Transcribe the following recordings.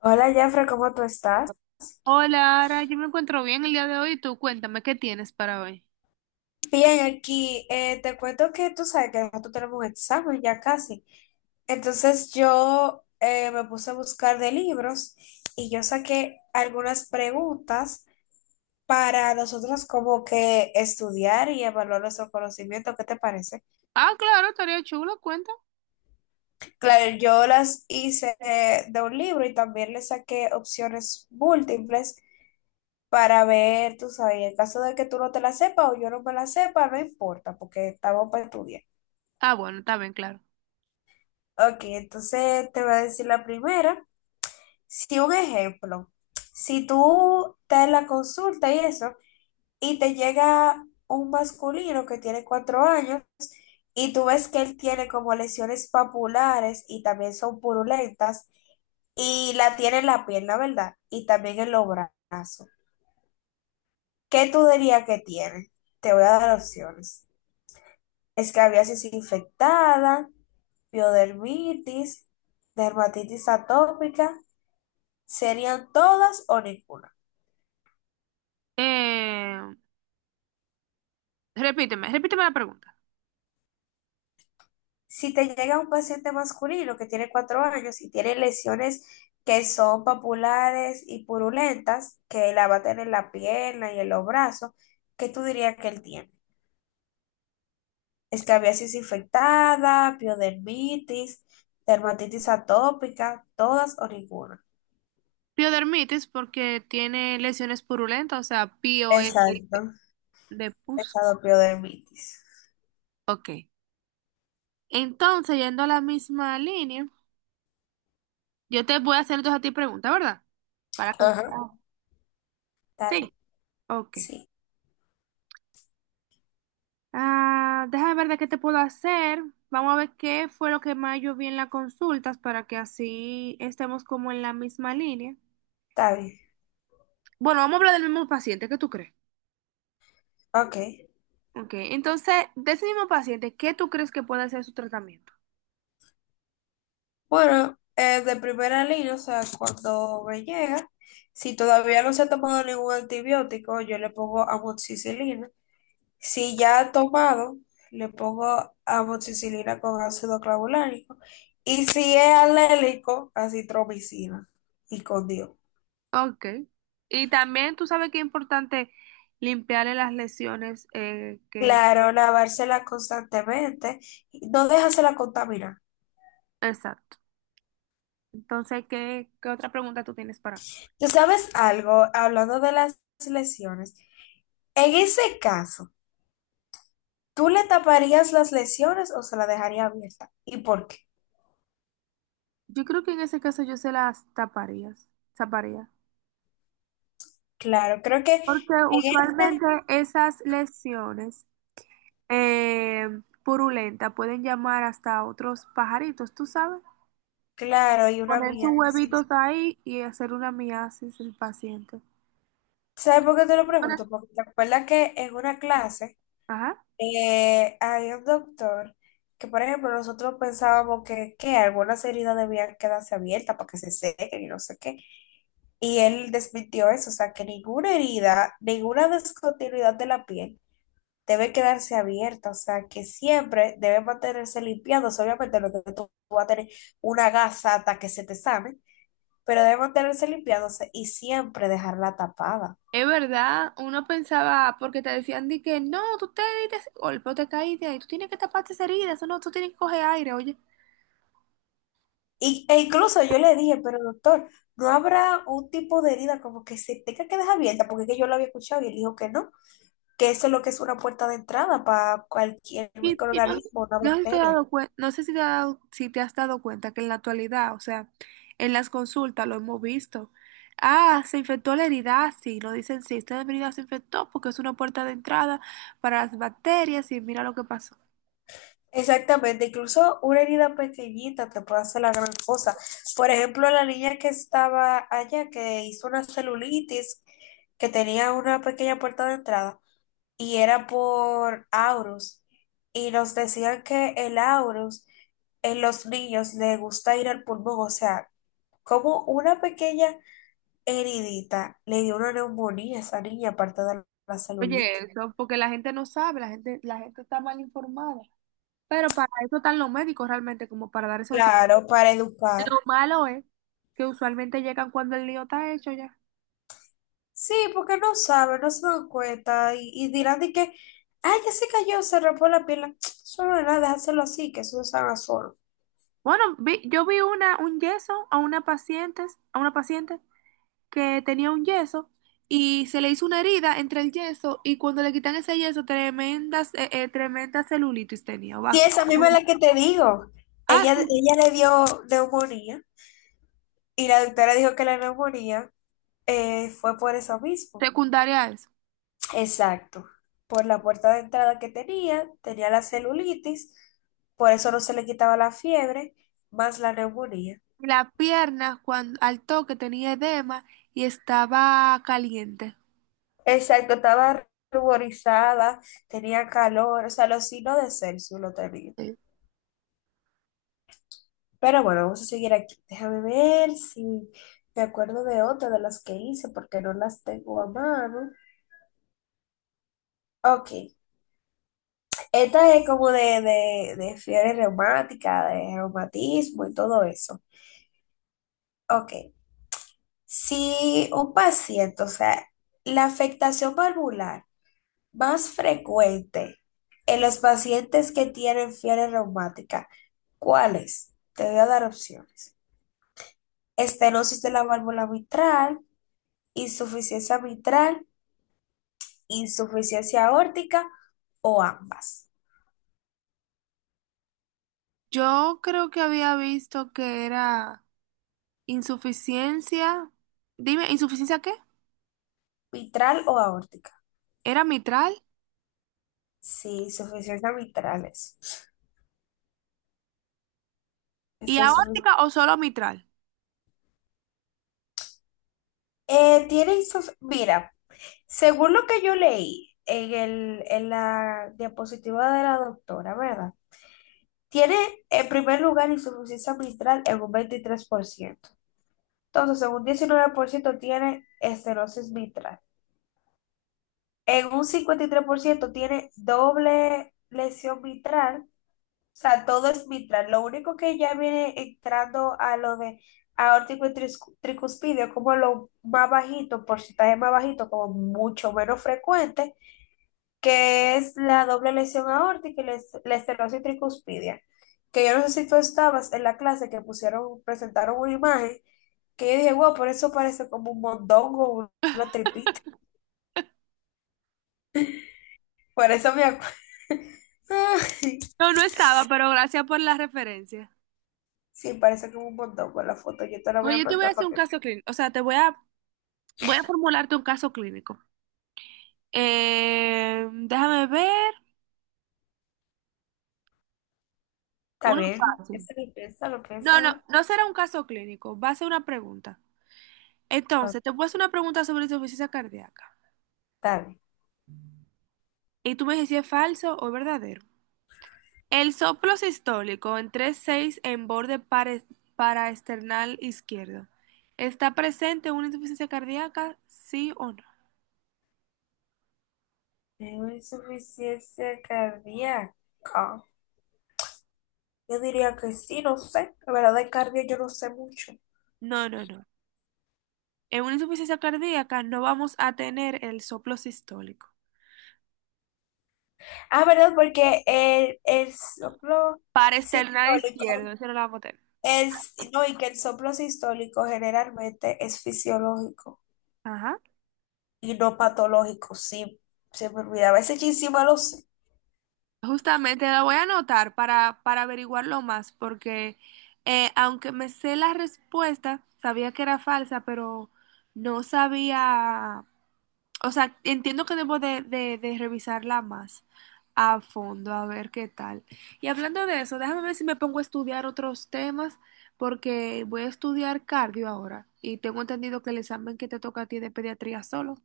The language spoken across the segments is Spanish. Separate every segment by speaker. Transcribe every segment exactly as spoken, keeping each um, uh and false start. Speaker 1: Hola, Jeffrey, ¿cómo tú estás?
Speaker 2: Hola, Ara, yo me encuentro bien el día de hoy. Tú cuéntame, ¿qué tienes para hoy?
Speaker 1: Bien, aquí eh, te cuento que tú sabes que nosotros tenemos un examen ya casi. Entonces yo eh, me puse a buscar de libros y yo saqué algunas preguntas para nosotros como que estudiar y evaluar nuestro conocimiento. ¿Qué te parece?
Speaker 2: Ah, claro, estaría chulo, cuenta.
Speaker 1: Claro, yo las hice eh, de un libro y también le saqué opciones múltiples para ver, tú sabes, en caso de que tú no te la sepas o yo no me la sepa, no importa porque estamos para estudiar.
Speaker 2: Ah, bueno, está bien, claro.
Speaker 1: Ok, entonces te voy a decir la primera. Si un ejemplo, si tú te la consulta y eso, y te llega un masculino que tiene cuatro años y tú ves que él tiene como lesiones papulares y también son purulentas y la tiene en la pierna, ¿verdad? Y también en los brazos. ¿Qué tú dirías que tiene? Te voy a dar opciones. Escabiasis infectada, piodermitis, dermatitis atópica serían todas o ninguna.
Speaker 2: Eh, repíteme, repíteme la pregunta.
Speaker 1: Si te llega un paciente masculino que tiene cuatro años y tiene lesiones que son papulares y purulentas, que la va a tener en la pierna y en los brazos, ¿qué tú dirías que él tiene? Escabiasis infectada, piodermitis, dermatitis atópica, todas o ninguna.
Speaker 2: Piodermitis porque tiene lesiones purulentas, o sea, P O E
Speaker 1: Exacto,
Speaker 2: de pus.
Speaker 1: esa piodermitis.
Speaker 2: Ok. Entonces, yendo a la misma línea, yo te voy a hacer entonces a ti pregunta, ¿verdad? Para que...
Speaker 1: Ajá,
Speaker 2: Ah,
Speaker 1: está
Speaker 2: sí.
Speaker 1: bien,
Speaker 2: Ok.
Speaker 1: sí,
Speaker 2: Ah, déjame ver de qué te puedo hacer. Vamos a ver qué fue lo que más yo vi en las consultas para que así estemos como en la misma línea.
Speaker 1: está bien,
Speaker 2: Bueno, vamos a hablar del mismo paciente, ¿qué tú crees?
Speaker 1: ok.
Speaker 2: Ok, entonces, de ese mismo paciente, ¿qué tú crees que puede ser su tratamiento?
Speaker 1: Bueno, eh, de primera línea, o sea, cuando me llega, si todavía no se ha tomado ningún antibiótico, yo le pongo amoxicilina. Si ya ha tomado, le pongo amoxicilina con ácido clavulánico. Y si es alérgico, acitromicina y con Dios.
Speaker 2: Ok. Y también tú sabes que es importante limpiarle las lesiones eh, que...
Speaker 1: Claro, lavársela constantemente, y no dejársela contaminar.
Speaker 2: Exacto. Entonces, ¿qué, qué otra pregunta tú tienes para mí?
Speaker 1: ¿Tú sabes algo? Hablando de las lesiones, en ese caso, ¿tú le taparías las lesiones o se la dejaría abierta? ¿Y por qué?
Speaker 2: Yo creo que en ese caso yo se las taparías, taparía.
Speaker 1: Claro, creo que en
Speaker 2: Porque
Speaker 1: este,
Speaker 2: usualmente esas lesiones eh, purulentas pueden llamar hasta a otros pajaritos, tú sabes,
Speaker 1: claro, y una
Speaker 2: poner sus
Speaker 1: mía, sí.
Speaker 2: huevitos ahí y hacer una miasis el paciente.
Speaker 1: ¿Sabes por qué te lo
Speaker 2: Entonces,
Speaker 1: pregunto? Porque te acuerdas que en una clase
Speaker 2: ajá.
Speaker 1: eh, había un doctor que, por ejemplo, nosotros pensábamos que, que algunas heridas debían quedarse abiertas para que se sequen y no sé qué. Y él desmintió eso, o sea, que ninguna herida, ninguna descontinuidad de la piel debe quedarse abierta, o sea, que siempre debe mantenerse limpiándose, obviamente lo que tú vas a tener una gasa hasta que se te sane, pero debe mantenerse limpiándose y siempre dejarla tapada.
Speaker 2: Es verdad, uno pensaba, porque te decían de que no, tú te diste ese golpe o te caíste ahí, tú tienes que taparte esa herida, eso no, tú tienes que coger aire, oye.
Speaker 1: Y, e incluso yo le dije, pero doctor, ¿no habrá un tipo de herida como que se tenga que dejar abierta? Porque es que yo lo había escuchado y él dijo que no, que eso es lo que es una puerta de entrada para cualquier
Speaker 2: Y, y no,
Speaker 1: microorganismo, una
Speaker 2: no sé si te has
Speaker 1: bacteria.
Speaker 2: dado cuen- no sé si te has dado, si te has dado cuenta que en la actualidad, o sea, en las consultas lo hemos visto. Ah, se infectó la herida, ah, sí, lo dicen, sí, esta herida se infectó porque es una puerta de entrada para las bacterias y mira lo que pasó.
Speaker 1: Exactamente, incluso una herida pequeñita te puede hacer la gran cosa. Por ejemplo, la niña que estaba allá, que hizo una celulitis, que tenía una pequeña puerta de entrada, y era por aurus, y nos decían que el aurus en los niños le gusta ir al pulmón, o sea, como una pequeña heridita le dio una neumonía a esa niña, aparte de la
Speaker 2: Oye,
Speaker 1: celulitis.
Speaker 2: eso, porque la gente no sabe, la gente, la gente está mal informada. Pero para eso están los médicos realmente, como para dar esos tips.
Speaker 1: Claro, para educar.
Speaker 2: Lo malo es que usualmente llegan cuando el lío está hecho ya.
Speaker 1: Sí, porque no saben, no se dan cuenta y, y dirán de que, ay, ya se cayó, se rompió la pierna. Solo nada, déjaselo así, que eso se haga solo.
Speaker 2: Bueno, vi- yo vi una, un yeso a una paciente, a una paciente que tenía un yeso y se le hizo una herida entre el yeso y cuando le quitan ese yeso, tremendas, eh, eh, tremenda celulitis tenía.
Speaker 1: Sí,
Speaker 2: va-
Speaker 1: esa misma es la que te digo.
Speaker 2: Ah,
Speaker 1: Ella,
Speaker 2: sí,
Speaker 1: ella le dio neumonía y la doctora dijo que la neumonía eh, fue por eso mismo.
Speaker 2: secundaria a eso.
Speaker 1: Exacto. Por la puerta de entrada que tenía, tenía la celulitis, por eso no se le quitaba la fiebre, más la neumonía.
Speaker 2: Y la pierna, cuando, al toque, tenía edema y estaba caliente.
Speaker 1: Exacto, estaba ruborizada, tenía calor, o sea, los signos de Celsius lo tenía.
Speaker 2: Sí.
Speaker 1: Pero bueno, vamos a seguir aquí. Déjame ver si me acuerdo de otra de las que hice, porque no las tengo a mano. Ok, esta es como de, de, de fiebre reumática, de reumatismo y todo eso. Ok, si un paciente, o sea, la afectación valvular, más frecuente en los pacientes que tienen fiebre reumática. ¿Cuáles? Te voy a dar opciones. Estenosis de la válvula mitral, insuficiencia mitral, insuficiencia aórtica o ambas.
Speaker 2: Yo creo que había visto que era insuficiencia. Dime, ¿insuficiencia qué?
Speaker 1: Mitral o aórtica.
Speaker 2: ¿Era mitral?
Speaker 1: Sí, insuficiencia mitral es.
Speaker 2: ¿Y
Speaker 1: Esta insufic-
Speaker 2: aórtica o solo mitral?
Speaker 1: Eh, tiene insuf- Mira, según lo que yo leí en el, en la diapositiva de la doctora, ¿verdad? Tiene en primer lugar insuficiencia mitral en un veintitrés por ciento. Entonces, en un diecinueve por ciento tiene estenosis mitral. En un cincuenta y tres por ciento tiene doble lesión mitral. O sea, todo es mitral. Lo único que ya viene entrando a lo de aórtico y tris- tricuspidio, como lo más bajito, porcentaje más bajito, como mucho menos frecuente, que es la doble lesión aórtica y la es- la estenosis tricuspidia. Que yo no sé si tú estabas en la clase que pusieron, presentaron una imagen, que yo dije, wow, por eso parece como un mondongo, una tripita. Por eso me acuerdo.
Speaker 2: No, no estaba, pero gracias por la referencia.
Speaker 1: Sí, parece como un mondongo la foto. Yo te la voy a
Speaker 2: Oye, yo te voy a
Speaker 1: mandar
Speaker 2: hacer
Speaker 1: para
Speaker 2: un
Speaker 1: que...
Speaker 2: caso clínico. O sea, te voy a voy a formularte un caso clínico. Eh, déjame ver.
Speaker 1: Está
Speaker 2: Uno
Speaker 1: bien,
Speaker 2: fácil.
Speaker 1: piénsalo, piénsalo,
Speaker 2: No, no,
Speaker 1: piénsalo.
Speaker 2: no será un caso clínico, va a ser una pregunta.
Speaker 1: Ah,
Speaker 2: Entonces, te voy a hacer una pregunta sobre insuficiencia cardíaca.
Speaker 1: está bien.
Speaker 2: Y tú me dices si es falso o verdadero. El soplo sistólico en tres seis en borde pare- paraesternal izquierdo. ¿Está presente en una insuficiencia cardíaca? ¿Sí o no?
Speaker 1: Tengo insuficiencia cardíaca. Yo diría que sí, no sé. La verdad, de cardio yo no sé mucho.
Speaker 2: No, no, no. En una insuficiencia cardíaca no vamos a tener el soplo sistólico.
Speaker 1: Ah, ¿verdad? Porque el, el soplo
Speaker 2: Paraesternal
Speaker 1: sistólico
Speaker 2: izquierdo, eso no lo vamos a tener.
Speaker 1: es, no, y que el soplo sistólico generalmente es fisiológico
Speaker 2: Ajá.
Speaker 1: y no patológico. Sí, se me olvidaba. Ese chisme lo sé.
Speaker 2: Justamente la voy a anotar para, para averiguarlo más, porque eh, aunque me sé la respuesta, sabía que era falsa, pero no sabía, o sea, entiendo que debo de, de, de revisarla más a fondo, a ver qué tal. Y hablando de eso, déjame ver si me pongo a estudiar otros temas, porque voy a estudiar cardio ahora, y tengo entendido que el examen que te toca a ti es de pediatría solo.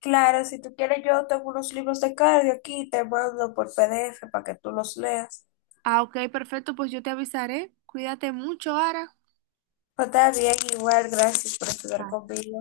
Speaker 1: Claro, si tú quieres, yo tengo unos libros de cardio aquí, te mando por P D F para que tú los leas.
Speaker 2: Ah, ok, perfecto, pues yo te avisaré. Cuídate mucho, Ara.
Speaker 1: Pues está bien, igual, gracias por estudiar conmigo.